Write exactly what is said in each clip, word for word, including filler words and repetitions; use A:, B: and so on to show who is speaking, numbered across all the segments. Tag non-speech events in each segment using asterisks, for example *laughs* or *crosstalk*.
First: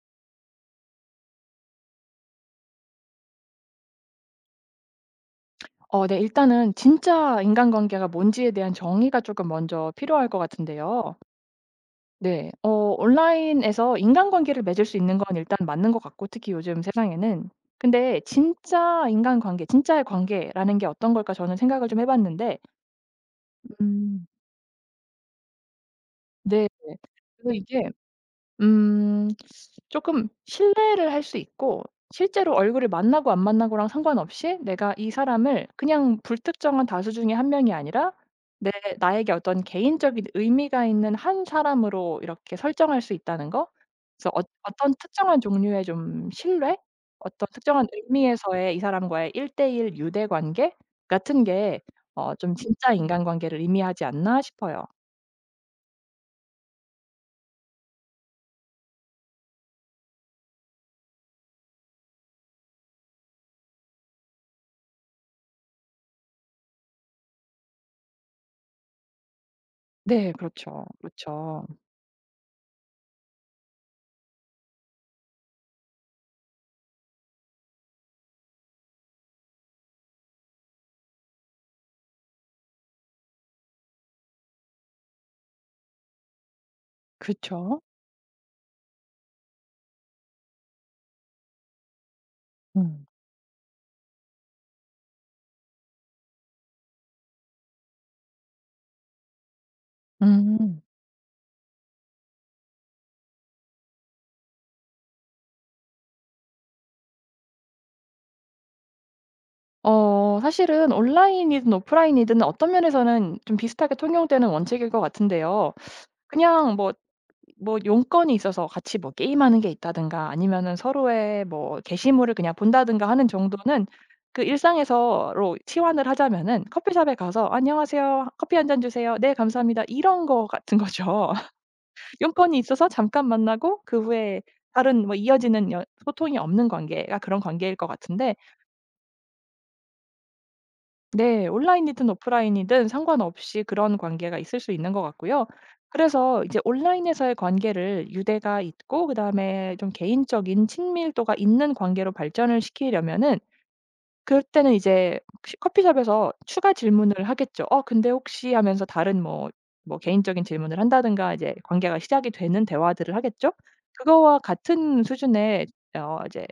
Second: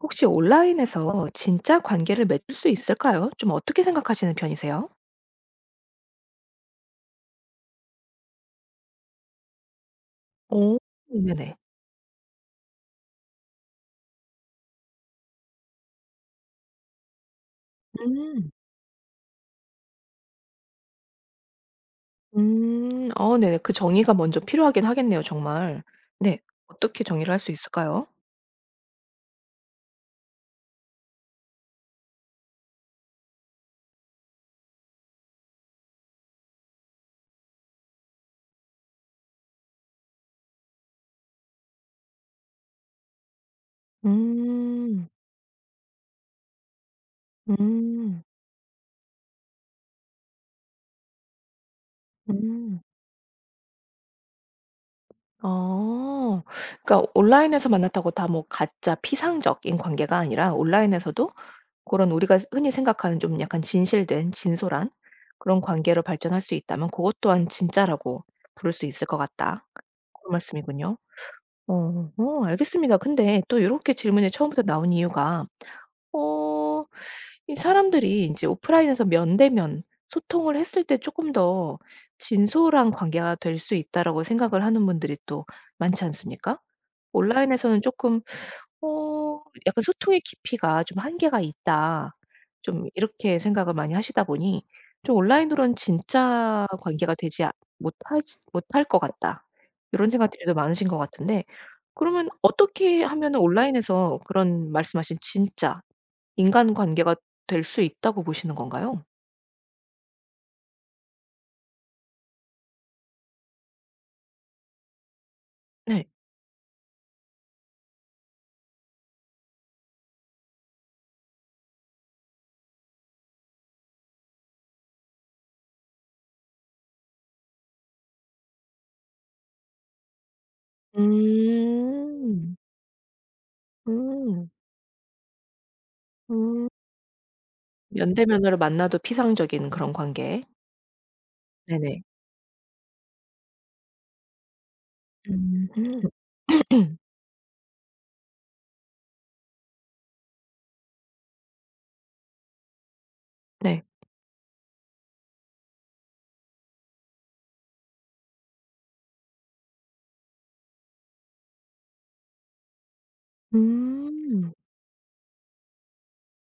A: 혹시 온라인에서 진짜 관계를 맺을 수 있을까요? 좀 어떻게 생각하시는 편이세요?
B: 어 네. 일단은 진짜 인간관계가 뭔지에 대한 정의가 조금 먼저 필요할 것
A: 오,
B: 같은데요.
A: 네네.
B: 네. 어 온라인에서 인간관계를 맺을 수 있는 건 일단 맞는 것 같고, 특히 요즘 세상에는. 근데
A: 음.
B: 진짜 인간관계, 진짜의 관계라는 게 어떤 걸까 저는 생각을 좀 해 봤는데,
A: 음. 어 네네. 그 정의가
B: 음.
A: 먼저 필요하긴 하겠네요 정말. 네.
B: 네.
A: 어떻게 정의를 할 수
B: 그래서 이게,
A: 있을까요?
B: 음. 조금 신뢰를 할 수 있고, 실제로 얼굴을 만나고 안 만나고랑 상관없이 내가 이 사람을 그냥 불특정한 다수 중에 한 명이 아니라, 내 나에게 어떤 개인적인 의미가 있는 한 사람으로 이렇게 설정할 수 있다는 거. 그래서 어 어떤
A: 음.
B: 특정한 종류의 좀 신뢰? 어떤 특정한
A: 음.
B: 의미에서의 이 사람과의 일대일 유대 관계 같은 게 어 좀
A: 음.
B: '진짜 인간관계를 의미하지 않나.' 싶어요.
A: 어. 그러니까 온라인에서 만났다고 다 뭐 가짜 피상적인 관계가 아니라 온라인에서도 그런 우리가 흔히 생각하는 좀 약간 진실된 진솔한 그런 관계로 발전할 수 있다면 그것 또한 진짜라고 부를 수 있을 것 같다. 그런
B: 네. 그렇죠.
A: 말씀이군요.
B: 그렇죠.
A: 어. 어 알겠습니다. 근데 또 이렇게 질문이 처음부터 나온 이유가 어 이 사람들이 이제 오프라인에서 면대면 소통을 했을 때 조금 더 진솔한 관계가 될 수 있다라고 생각을 하는 분들이 또 많지 않습니까?
B: 그렇죠.
A: 온라인에서는 조금 어 약간 '소통의 깊이가 좀 한계가 있다.' 좀 이렇게 생각을 많이 하시다 보니 좀 '온라인으로는 진짜 관계가 되지 아 못하지 못할 것 같다.' 요런 생각들이 더
B: 음.
A: 많으신 것 같은데 그러면 어떻게 하면은 온라인에서 그런 말씀하신 진짜 인간 관계가 될 수 있다고 보시는 건가요?
B: 어 사실은 온라인이든 오프라인이든 어떤 면에서는 좀 비슷하게 통용되는 원칙일 것 같은데요.
A: 네.
B: 그냥 뭐 뭐 용건이 있어서 같이 뭐 게임하는 게 있다든가, 아니면은 서로의 뭐 게시물을 그냥 본다든가 하는 정도는, 그 일상에서로 치환을 하자면은 커피숍에 가서 "안녕하세요. 커피 한 잔 주세요." "네, 감사합니다." 이런 거 같은 거죠. *laughs*
A: 음.
B: 용건이 있어서 잠깐 만나고 그 후에
A: 음.
B: 다른 뭐 이어지는 연 소통이 없는
A: 음.
B: 관계가 그런 관계일 것 같은데.
A: 면대면으로 만나도 피상적인 그런 관계.
B: 네.
A: 네네.
B: 온라인이든 오프라인이든 상관없이 그런 관계가 있을 수 있는 것 같고요.
A: 음.
B: 그래서 이제
A: *clears throat*
B: 온라인에서의 관계를, 유대가 있고 그다음에 좀 개인적인 친밀도가 있는 관계로 발전을 시키려면은,
A: 네.
B: 그때는 이제 시 커피숍에서 추가 질문을 하겠죠. "어 근데 혹시?" 하면서 다른 뭐 뭐 개인적인 질문을 한다든가, 이제 관계가 시작이 되는 대화들을 하겠죠. 그거와
A: 음.
B: 같은 수준의, 어 이제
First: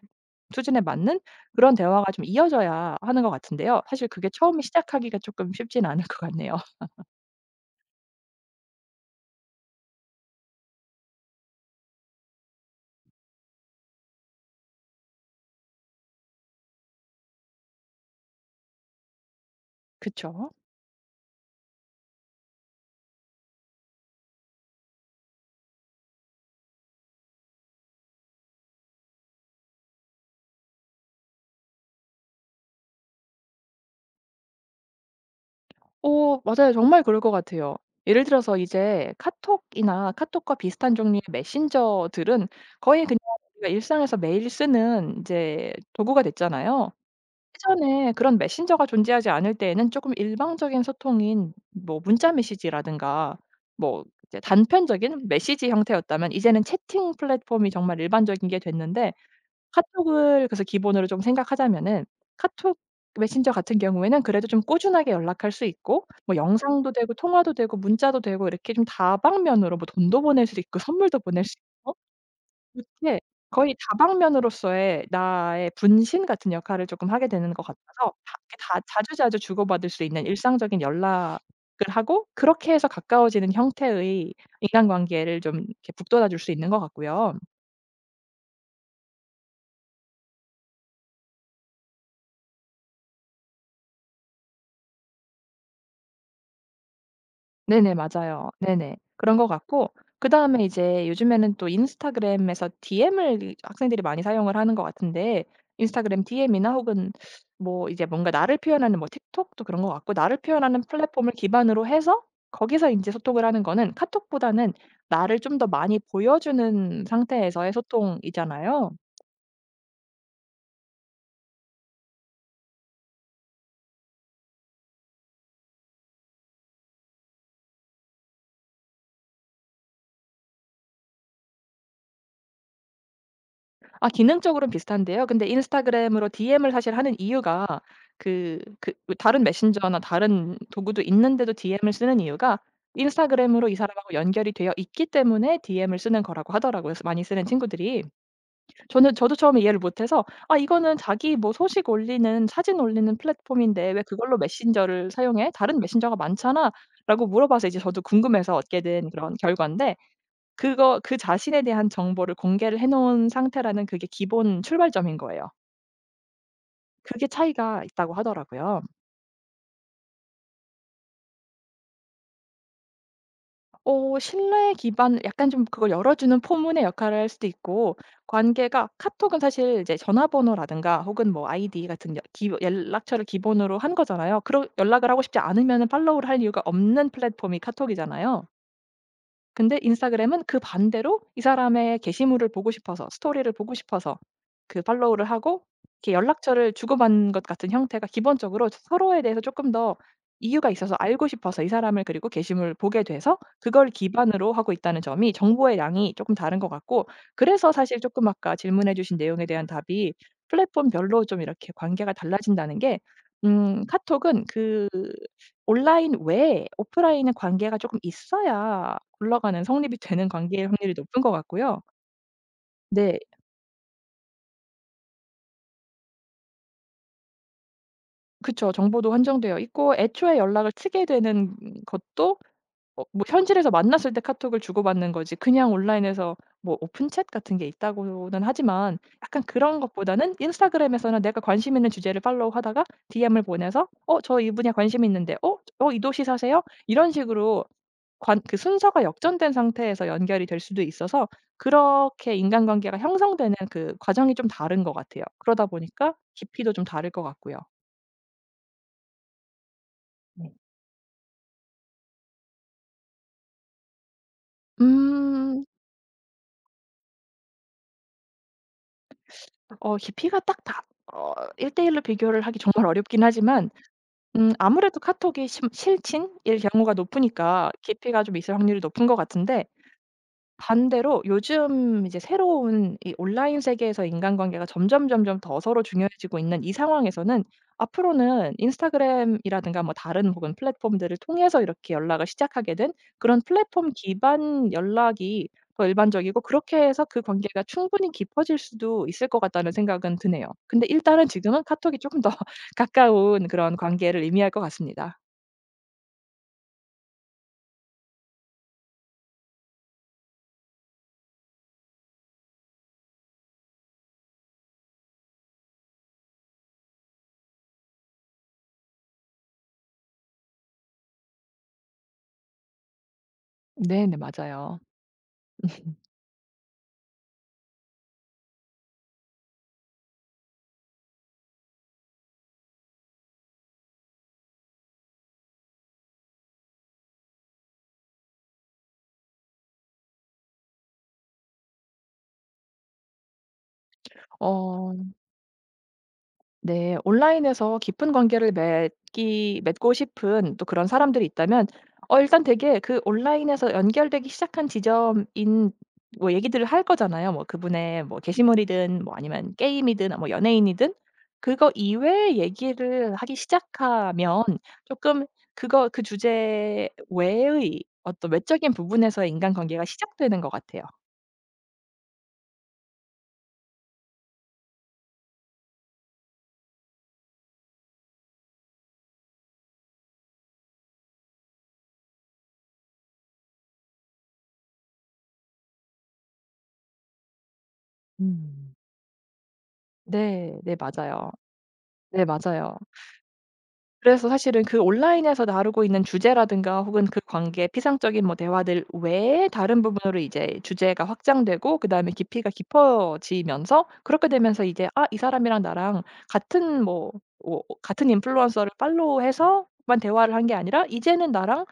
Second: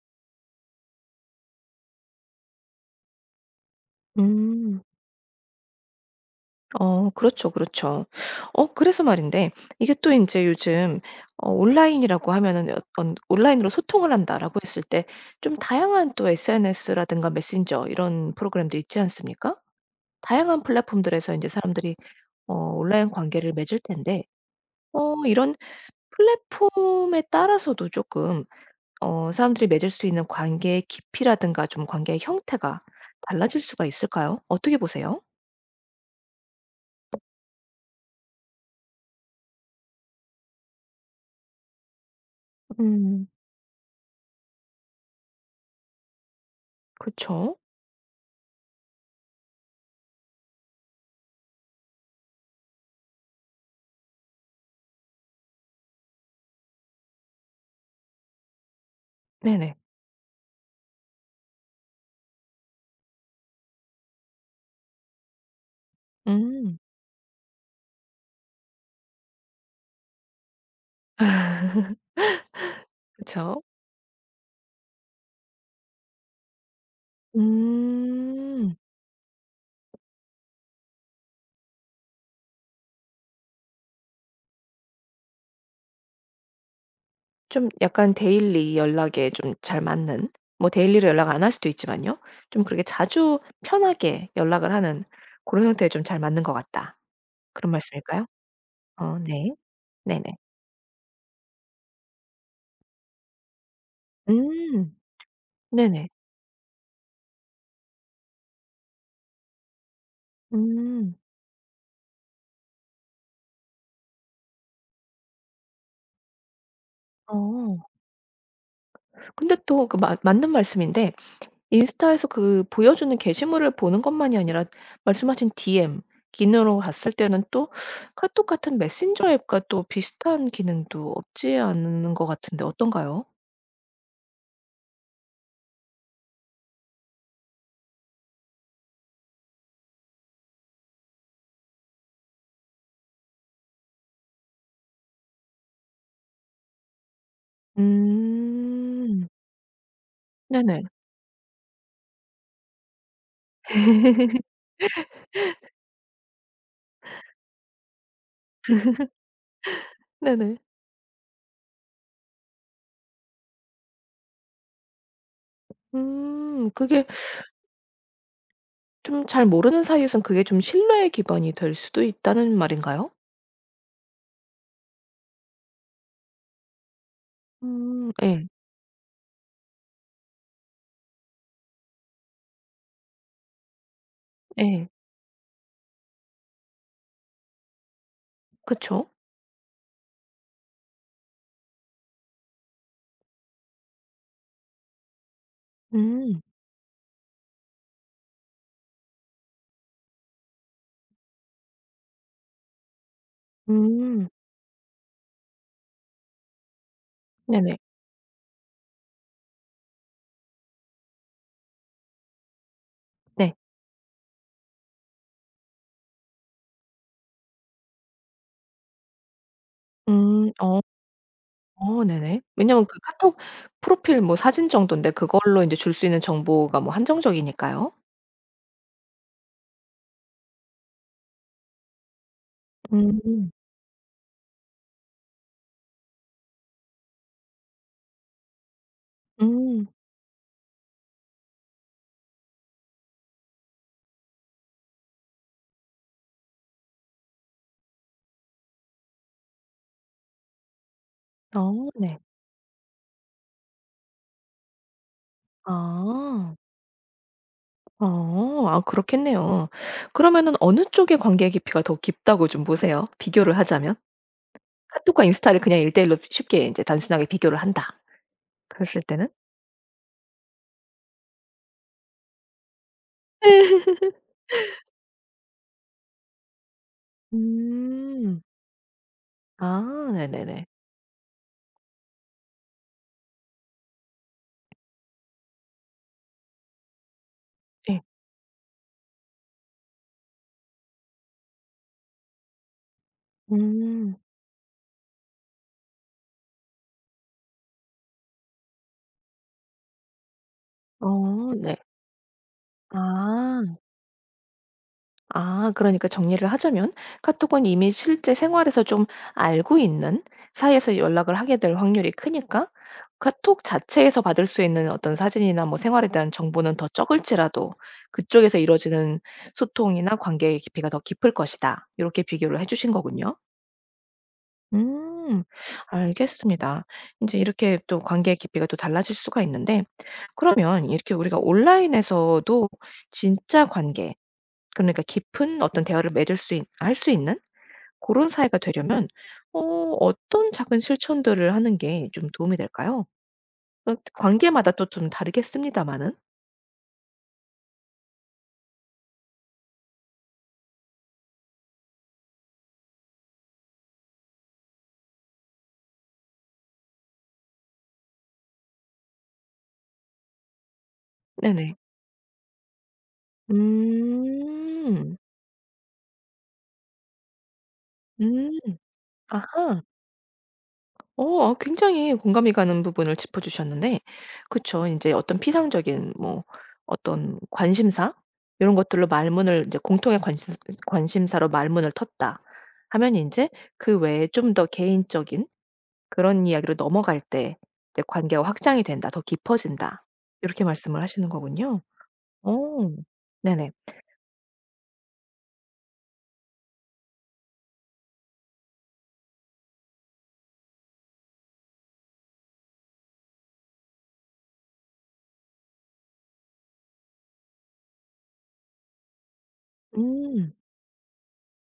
B: 수준에 맞는 그런 대화가 좀 이어져야 하는 것 같은데요. 사실 그게 처음에
A: 음.
B: 시작하기가 조금 쉽진 않을 것 같네요.
A: 어 그렇죠, 그렇죠. 어 그래서 말인데 이게 또 이제 요즘 어 온라인이라고 하면은 어떤 '온라인으로 소통을 한다.'라고 했을 때 좀 다양한 또 에스엔에스라든가 메신저 이런 프로그램들이 있지 않습니까?
B: *laughs* 그쵸?
A: 다양한 플랫폼들에서 이제 사람들이 어 온라인 관계를 맺을 텐데 어 이런 플랫폼에 따라서도 조금 어 사람들이 맺을 수 있는 관계의 깊이라든가 좀 관계의 형태가 달라질 수가 있을까요? 어떻게 보세요?
B: 오 맞아요. 정말 그럴 것 같아요. 예를 들어서 이제 카톡이나 카톡과 비슷한 종류의 메신저들은, 거의 그냥
A: 음.
B: 우리가 일상에서 매일 쓰는 이제 도구가 됐잖아요.
A: 그쵸.
B: 예전에 그런 메신저가 존재하지 않을 때에는 조금 일방적인 소통인 뭐 문자 메시지라든가, 뭐 이제 단편적인 메시지 형태였다면, 이제는 채팅 플랫폼이 정말 일반적인 게 됐는데,
A: 네네.
B: 카톡을 그래서 기본으로 좀 생각하자면은, 카톡 메신저 같은 경우에는 그래도 좀 꾸준하게 연락할 수 있고, 뭐
A: 음.
B: 영상도 되고 통화도 되고 문자도 되고, 이렇게 좀 다방면으로 뭐 돈도 보낼 수 있고 선물도 보낼 수 있고,
A: *laughs*
B: 이렇게
A: 그쵸.
B: 거의 다방면으로서의 나의 분신 같은 역할을 조금 하게 되는 것 같아서, 다 이렇게
A: 음.
B: 다 자주자주 주고받을 수 있는 일상적인 연락을 하고, 그렇게 해서 가까워지는 형태의 인간관계를 좀 이렇게 북돋아 줄 수 있는 것 같고요.
A: 좀 약간 데일리 연락에 좀 잘 맞는 뭐 데일리로 연락 안 할 수도 있지만요. 좀 그렇게 자주 편하게 연락을 하는 그런 형태에 좀 잘 맞는 것 같다. 그런
B: 네네.
A: 말씀일까요?
B: 맞아요. 네네.
A: 어
B: 그런 것
A: 네.
B: 같고,
A: 네네.
B: 그다음에 이제 요즘에는 또 인스타그램에서 디엠을 이 학생들이 많이 사용을 하는 것
A: 음.
B: 같은데,
A: 네네.
B: 인스타그램 디엠이나 혹은 뭐 이제 뭔가 나를 표현하는, 뭐 틱톡도 그런 것 같고, 나를 표현하는
A: 음.
B: 플랫폼을 기반으로 해서 거기서 인제 소통을 하는 거는, 카톡보다는 나를 좀 더 많이 보여주는 상태에서의
A: 어.
B: 소통이잖아요.
A: 근데 또 그 맞 맞는 말씀인데 인스타에서 그 보여주는 게시물을 보는 것만이 아니라 말씀하신 디엠 기능으로 갔을 때는 또 카톡 같은 메신저 앱과 또 비슷한 기능도 없지 않은 것 같은데 어떤가요?
B: 아, 기능적으로는 비슷한데요. 근데 인스타그램으로 디엠을 사실 하는 이유가, 그그 그 다른 메신저나 다른 도구도 있는데도 디엠을 쓰는 이유가, 인스타그램으로 이 사람하고 연결이 되어 있기 때문에 디엠을 쓰는 거라고 하더라고요, 그래서 많이 쓰는 친구들이. 저는,
A: 음.
B: 저도 처음에 이해를 못해서 '아
A: 네네.
B: 이거는 자기 뭐 소식 올리는, 사진 올리는 플랫폼인데 왜 그걸로
A: *laughs*
B: 메신저를 사용해? 다른 메신저가 많잖아.'라고 물어봐서, 이제 저도 궁금해서 얻게 된 그런 결과인데,
A: 네네.
B: 그거 그 자신에 대한 정보를 공개를 해 놓은 상태라는, 그게 기본 출발점인 거예요.
A: 음. 그게
B: 그게 차이가 있다고 하더라고요.
A: 좀 잘 모르는 사이에선 그게 좀 신뢰의 기반이 될 수도 있다는 말인가요?
B: 어 신뢰 기반, 약간 좀 그걸 열어주는 포문의 역할을 할 수도 있고,
A: 음. 예.
B: 관계가, 카톡은 사실 이제 전화번호라든가 혹은 뭐 아이디 같은 여 기 연락처를 기본으로 한 거잖아요. 그러
A: 예.
B: 연락을 하고 싶지 않으면은 팔로우를 할 이유가 없는 플랫폼이 카톡이잖아요.
A: 그쵸.
B: 근데 인스타그램은 그 반대로 이 사람의 게시물을 보고 싶어서, 스토리를 보고 싶어서 그 팔로우를 하고, 이렇게
A: 음.
B: 연락처를 주고받는 것 같은 형태가, 기본적으로 서로에 대해서 조금 더 이유가 있어서, 알고 싶어서 이 사람을, 그리고 게시물을 보게 돼서 그걸
A: 음.
B: 기반으로 하고 있다는 점이, 정보의 양이 조금 다른 것 같고, 그래서
A: 네네.
B: 사실 조금 아까 질문해 주신 내용에 대한 답이, 플랫폼별로 좀 이렇게 관계가 달라진다는 게,
A: 네.
B: 음 카톡은 그 온라인 외에 오프라인의 관계가 조금 있어야 굴러가는, 성립이 되는
A: 음.
B: 관계일
A: 어.
B: 확률이 높은 것 같고요.
A: 어 네네. 왜냐면 그
B: 네.
A: 카톡 프로필 뭐 사진 정돈데 그걸로 인제 줄 수 있는 정보가 뭐 한정적이니까요.
B: 그쵸. 정보도 한정되어 있고 애초에 연락을 트게 되는 것도, 어 뭐
A: 음.
B: 현실에서 만났을 때 카톡을 주고받는 거지, 그냥 온라인에서 뭐 오픈 챗 같은 게 있다고는 하지만, 약간 그런
A: 음.
B: 것보다는 인스타그램에서는 내가 관심 있는 주제를 팔로우하다가 디엠을 보내서 "어 저 이분야 관심이 있는데. 어 어 이 도시 사세요?" 이런 식으로 관 그 순서가 역전된 상태에서 연결이 될 수도 있어서,
A: 어 네.
B: 그렇게 인간관계가 형성되는 그 과정이 좀 다른 것 같아요. 그러다 보니까
A: 아.
B: 깊이도 좀 다를 것 같고요.
A: 어. 아 그렇겠네요.
B: 네.
A: 그러면은 어느 쪽의 관계 깊이가 더 깊다고 좀 보세요, 비교를 하자면? 카톡과 인스타를
B: 음.
A: 그냥 일대일로 쉽게 인제 단순하게 비교를 한다. 그랬을 때는?
B: 어 깊이가 딱 다어대일로 비교를 하기 정말 어렵긴 하지만,
A: *laughs*
B: 음 아무래도 카톡이 심 실친일 경우가 높으니까 깊이가 좀
A: 음.
B: 있을 확률이 높은 것 같은데,
A: 아 네네네.
B: 반대로 요즘 이제 새로운 이 온라인 세계에서 인간관계가 점점 점점 더 서로 중요해지고 있는 이 상황에서는,
A: 예.
B: 앞으로는 인스타그램이라든가 뭐 다른 혹은 플랫폼들을 통해서 이렇게 연락을 시작하게 된, 그런 플랫폼
A: 음.
B: 기반 연락이 더 일반적이고, 그렇게 해서 그 관계가 충분히 깊어질 수도 있을 것 같다는 생각은 드네요. 근데 일단은
A: 어
B: 지금은
A: 네.
B: 카톡이 조금 더 *laughs* 가까운
A: 아.
B: 그런 관계를 의미할 것 같습니다.
A: 아, 그러니까 정리를 하자면 카톡은 이미 실제 생활에서 좀 알고 있는 사이에서 연락을 하게 될 확률이 크니까 카톡 자체에서 받을 수 있는 어떤 사진이나 뭐 생활에 대한 정보는 더 적을지라도 그쪽에서 이루어지는 소통이나 관계의 깊이가 더 깊을 것이다. 이렇게 비교를 해주신 거군요.
B: 네네. 맞아요.
A: 음, 알겠습니다. 이제 이렇게 또 관계의 깊이가 또 달라질 수가 있는데, 그러면 이렇게 우리가 온라인에서도 진짜 관계, 그러니까 깊은 어떤 대화를 맺을 수 있 할 수 있는 그런 사이가 되려면 어 어떤 작은 실천들을 하는 게 좀 도움이 될까요? 어 관계마다 또
B: 어.
A: 좀 다르겠습니다마는.
B: 네. 온라인에서 깊은 관계를 맺기 맺고 싶은 또 그런 사람들이 있다면, 어 일단 되게 그 온라인에서 연결되기 시작한 지점인 뭐 얘기들을 할 거잖아요. 뭐 그분의 뭐 게시물이든, 뭐 아니면 게임이든, 뭐 연예인이든, 그거
A: 네네.
B: 이외의 얘기를 하기 시작하면,
A: 음.
B: 조금 그거 그 주제 외의 어떤
A: 음.
B: 외적인 부분에서의
A: 아하.
B: 인간관계가 시작되는 것 같아요.
A: 어 아 굉장히 공감이 가는 부분을 짚어 주셨는데 그쵸. 이제 어떤 피상적인 뭐 어떤 관심사 이런 것들로 말문을 이제 공통의 관심 관심사로 말문을 텄다 하면 이제 그 외에 좀 더 개인적인 그런 이야기로 넘어갈 때 이제 관계가
B: 음.
A: 확장이 된다. 더 깊어진다. 이렇
B: 네.
A: 게
B: 네
A: 말씀을 하시는
B: 맞아요.
A: 거군요.
B: 네
A: 어.
B: 맞아요.
A: 네네.
B: 그래서 사실은 그 온라인에서 다루고 있는 주제라든가, 혹은 그 관계의 피상적인 뭐 대화들 외에 다른 부분으로 이제 주제가 확장되고, 그다음에 깊이가 깊어지면서, 그렇게 되면서 이제 '아 이 사람이랑 나랑 같은 뭐, 뭐 같은 인플루언서를 팔로우해서 만 대화를 한 게
A: 음.
B: 아니라, 이제는 나랑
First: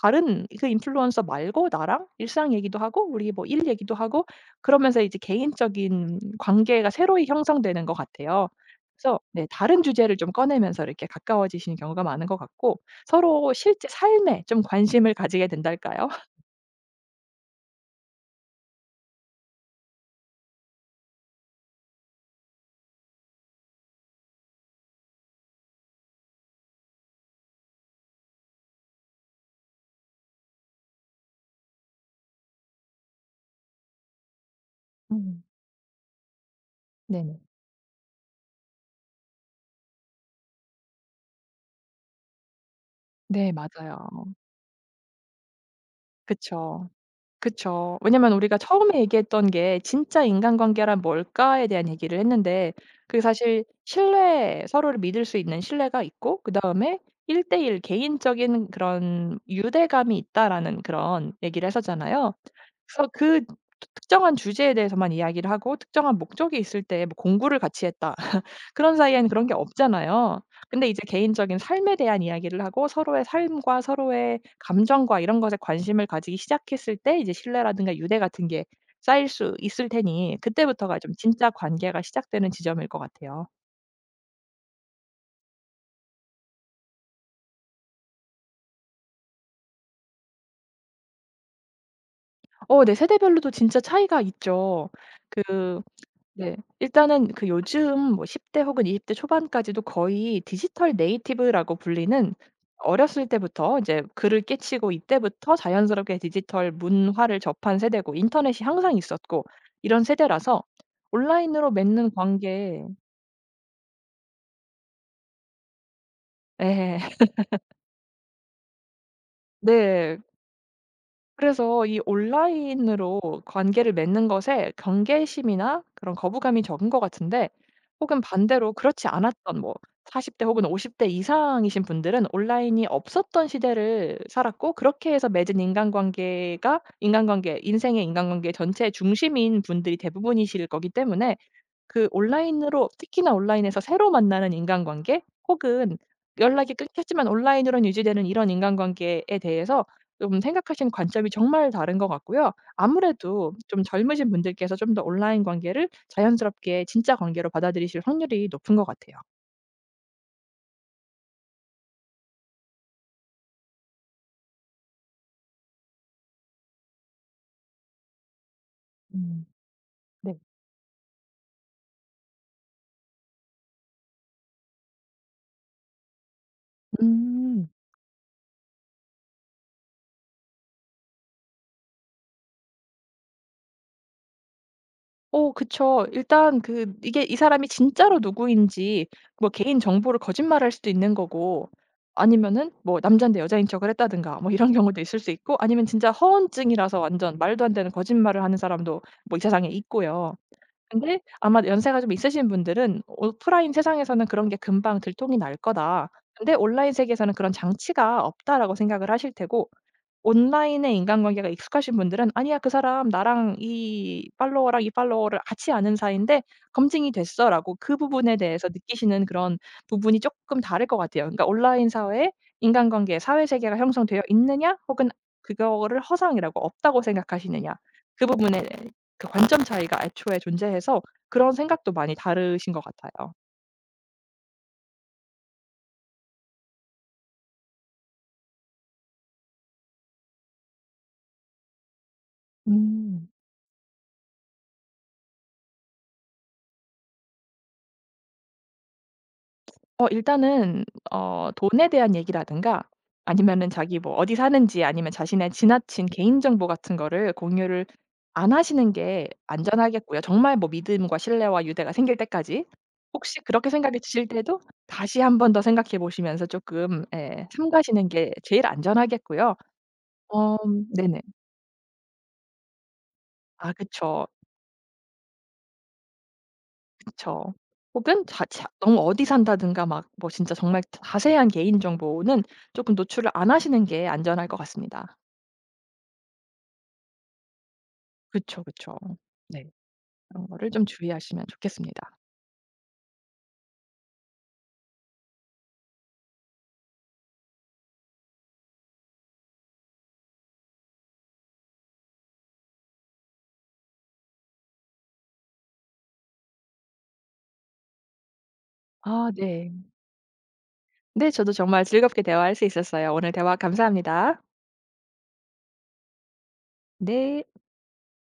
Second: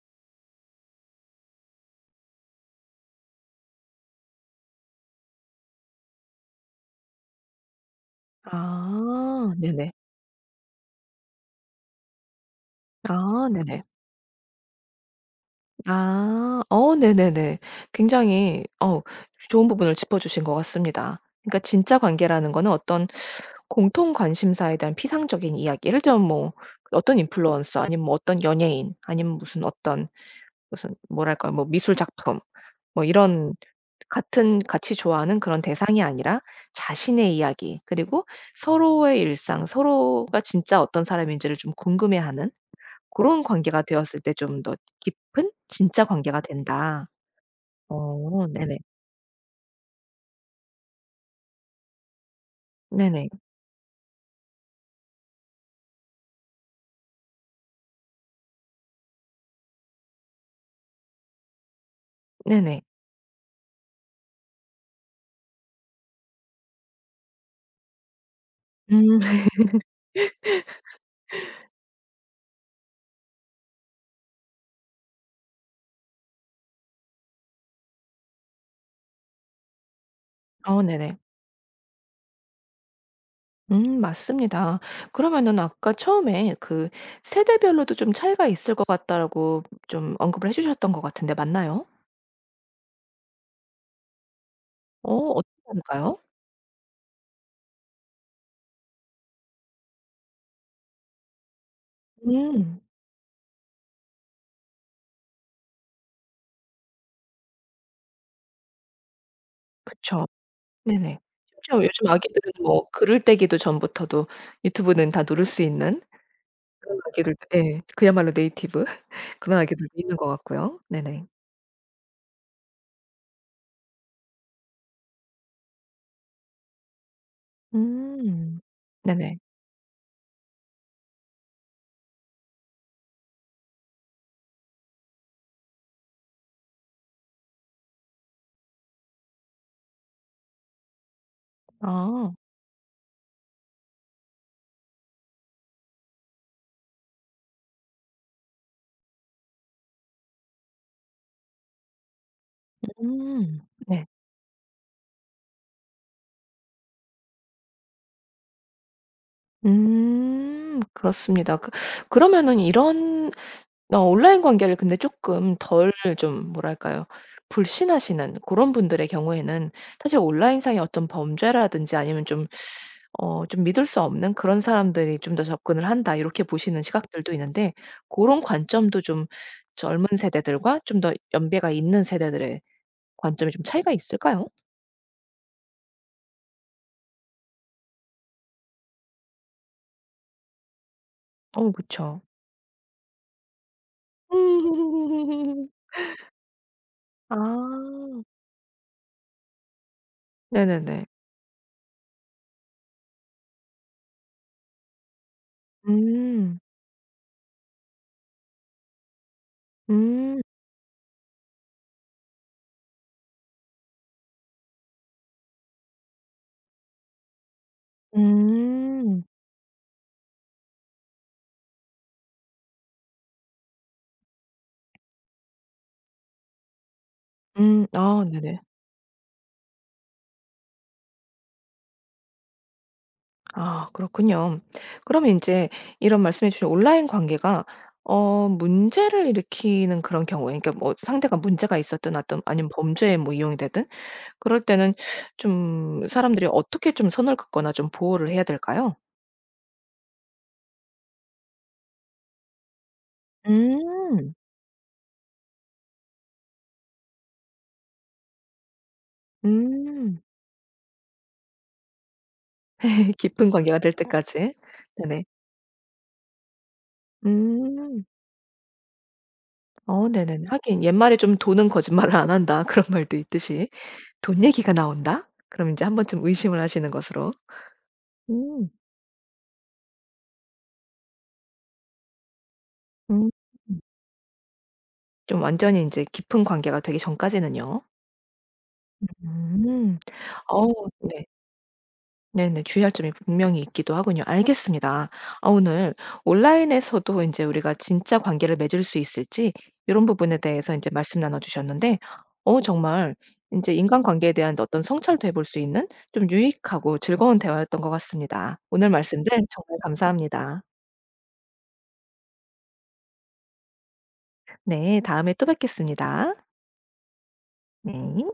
B: 다른 그 인플루언서 말고 나랑 일상 얘기도 하고, 우리 뭐 일 얘기도 하고, 그러면서 이제 개인적인 관계가 새로이 형성되는 것 같아요. 그래서 네
A: 아
B: 다른
A: 네네.
B: 주제를 좀 꺼내면서 이렇게 가까워지시는 경우가 많은 것 같고,
A: 아
B: 서로
A: 네네.
B: 실제 삶에 좀 관심을 가지게 된달까요?
A: 아.
B: *laughs*
A: 어 네네네. 굉장히 어 좋은 부분을 짚어 주신 것 같습니다. 그러니까 진짜 관계라는 거는 어떤 공통 관심사에 대한 피상적인 이야기 예를 들면 뭐 어떤 인플루언서 아니면 뭐 어떤 연예인 아니면 무슨 어떤 무슨 뭐랄까 뭐 미술 작품 뭐 이런 같은 같이 좋아하는
B: 음.
A: 그런 대상이 아니라 자신의
B: 네네.
A: 이야기 그리고 서로의 일상, 서로가 진짜 어떤 사람인지를 좀 궁금해하는 그런
B: 네
A: 관계가
B: 맞아요.
A: 되었을 때 좀 더 깊은 진짜 관계가
B: 그쵸.
A: 된다.
B: 그쵸. 왜냐면
A: 어
B: 우리가
A: 네네.
B: 처음에 얘기했던 게 진짜 인간관계란 뭘까에 대한 얘기를 했는데, 그게
A: 네네.
B: 사실 신뢰, 서로를 믿을 수 있는 신뢰가 있고, 그다음에 일대일 개인적인 그런 유대감이 있다라는 그런 얘기를 했었잖아요.
A: 네네.
B: 그래서 그 특정한 주제에 대해서만 이야기를 하고, 특정한 목적이 있을 때, 뭐 공부를 같이 했다. *laughs* 그런
A: 음.
B: 사이에는 그런 게 없잖아요. 근데 이제 개인적인 삶에 대한 이야기를 하고, 서로의 삶과 서로의 감정과 이런 것에 관심을 가지기 시작했을 때, 이제 신뢰라든가 유대 같은 게 쌓일 수 있을 테니,
A: 어
B: 그때부터가 좀
A: 네네.
B: 진짜 관계가 시작되는 지점일 것 같아요.
A: 음 맞습니다. 그러면은 아까 처음에 그 세대별로도 좀 차이가 있을 것 같다라고 좀 언급을 해 주셨던 것 같은데 맞나요?
B: 어 네. 세대별로도 진짜 차이가 있죠.
A: 어 어떻게
B: 그
A: 다를까요?
B: 네. 일단은 그 요즘 뭐 십 대 혹은 이십 대 초반까지도 거의 디지털 네이티브라고 불리는,
A: 음.
B: 어렸을 때부터 이제 글을 깨치고 이때부터 자연스럽게 디지털 문화를 접한 세대고, 인터넷이 항상 있었고 이런
A: 그쵸.
B: 세대라서
A: 네네.
B: 온라인으로
A: 심지어 요즘
B: 맺는
A: 아기들은
B: 관계.
A: 뭐그을 떼기도 전부터도 유튜브는 다 누를 수 있는
B: 예.
A: 그런
B: *laughs*
A: 아기들도 예. 그야말로 네이티브 *laughs* 그런 아기들도 있는
B: 네.
A: 것 같고요. 네네.
B: 그래서 이 온라인으로 관계를 맺는 것에 경계심이나 그런 거부감이 적은 것 같은데, 혹은
A: 음.
B: 반대로 그렇지
A: 네네.
B: 않았던 뭐 사십 대 혹은 오십 대 이상이신 분들은, 온라인이 없었던 시대를 살았고, 그렇게 해서 맺은 인간관계가, 인간관계 인생의 인간관계 전체의 중심인 분들이 대부분이실 거기 때문에, 그
A: 아.
B: 온라인으로, 특히나 온라인에서 새로 만나는 인간관계, 혹은 연락이 끊겼지만 온라인으로는 유지되는 이런 인간관계에 대해서 좀 생각하시는 관점이 정말 다른 것 같고요. 아무래도
A: 음.
B: 좀
A: 네.
B: 젊으신 분들께서 좀 더 온라인 관계를 자연스럽게 진짜 관계로 받아들이실 확률이 높은 것 같아요.
A: 음. 그렇습니다. 그 그러면은 이런 어 온라인 관계를 근데 쪼끔 덜 좀 뭐랄까요? 불신하시는 고런 분들의
B: 음.
A: 경우에는 사실
B: 네.
A: 온라인상의 어떤 범죄라든지 아니면 좀 어 좀 '믿을 수 없는 그런 사람들이 좀 더 접근을 한다.' 이렇게 보시는 시각들도
B: 음.
A: 있는데 그런 관점도 좀 젊은 세대들과 좀 더 연배가 있는 세대들의 관점이 좀 차이가 있을까요?
B: 어 그쵸. 일단 그 이게 이 사람이 진짜로 누구인지 뭐 개인 정보를 거짓말할 수도 있는 거고,
A: 어 그쵸.
B: 아니면은 뭐 남잔데 여자인 척을 했다든가 뭐 이런 *laughs* 경우도 있을 수 있고, 아니면
A: *laughs*
B: 진짜 허언증이라서 완전 말도 안 되는
A: 아.
B: 거짓말을 하는 사람도 뭐 이 세상에 있고요.
A: 네네네.
B: 근데 아마 연세가 좀 있으신 분들은 '오프라인 세상에서는 그런 게 금방 들통이 날 거다.' 근데
A: 음.
B: '온라인 세계에서는 그런 장치가 없다.'라고 생각을 하실 테고,
A: 음.
B: 온라인의 인간관계가 익숙하신 분들은 '아니야 그 사람 나랑 이 팔로워랑 이 팔로워를 같이 아는 사이인데 검증이 됐어.'라고, 그 부분에 대해서
A: 음.
B: 느끼시는 그런 부분이 조금 다를 것 같아요. 그러니까 온라인 사회에, 인간관계 사회, 세계가 형성되어 있느냐, 혹은 그거를 허상이라고 없다고 생각하시느냐,
A: 음. 아
B: 그
A: 네네.
B: 부분에, 그 관점 차이가 애초에 존재해서 그런 생각도 많이 다르신 것 같아요.
A: 아 그렇군요. 그러면 이제 이런 말씀해 주신 온라인 관계가 어 문제를 일으키는 그런 경우에 그러니까 뭐 상대가 문제가 있었든 어떤 아니면 범죄에
B: 음.
A: 뭐 이용이 되든 그럴 때는 좀 사람들이 어떻게 좀 선을 긋거나 좀 보호를 해야 될까요?
B: 어 일단은, 어 돈에 대한 얘기라든가, 아니면은 자기 뭐 어디
A: 음.
B: 사는지, 아니면 자신의 지나친 개인 정보 같은 거를 공유를 안 하시는 게 안전하겠고요.
A: 음.
B: 정말 뭐 믿음과 신뢰와 유대가 생길 때까지,
A: *laughs*
B: 혹시
A: 깊은
B: 그렇게
A: 관계가 될
B: 생각이 드실
A: 때까지.
B: 때도 다시
A: 네네.
B: 한 번 더 생각해 보시면서 쪼끔 예
A: 음.
B: 삼가시는 게 제일 안전하겠고요.
A: 어 네네
B: 어
A: 하긴 옛말에
B: 네네.
A: 좀 "돈은 거짓말을 안 한다." 그런 말도 있듯이
B: 아 그쵸.
A: 돈 얘기가 나온다? 그럼 이제 한 번쯤 의심을 하시는 것으로.
B: 그쵸. 혹은 자 자
A: 음.
B: 너무 어디 산다든가 막 뭐 진짜 정말 자세한 개인 정보는 쪼끔 노출을
A: 음.
B: 안 하시는 게 안전할 것 같습니다.
A: 좀 완전히 인제 깊은 관계가 되기 전까지는요.
B: 그쵸, 그쵸. 네.
A: 음.
B: 그런
A: 어
B: 거를 좀
A: 네.
B: 주의하시면 좋겠습니다.
A: 네네. 주의할 점이 분명히 있기도 하군요. 알겠습니다. 아 오늘 온라인에서도 인제 우리가 진짜 관계를 맺을 수 있을지 요런 부분에 대해서 인제 말씀 나눠 주셨는데 어 정말 인제 인간관계에 대한 어떤 성찰도 해볼 수 있는 좀 유익하고 즐거운 대화였던 것 같습니다. 오늘
B: 아
A: 말씀들
B: 네.
A: 정말 감사합니다.
B: 네 저도 정말 즐겁게 대화할 수 있었어요. 오늘 대화 감사합니다.
A: 네. 다음에 또 뵙겠습니다.
B: 네.
A: 네.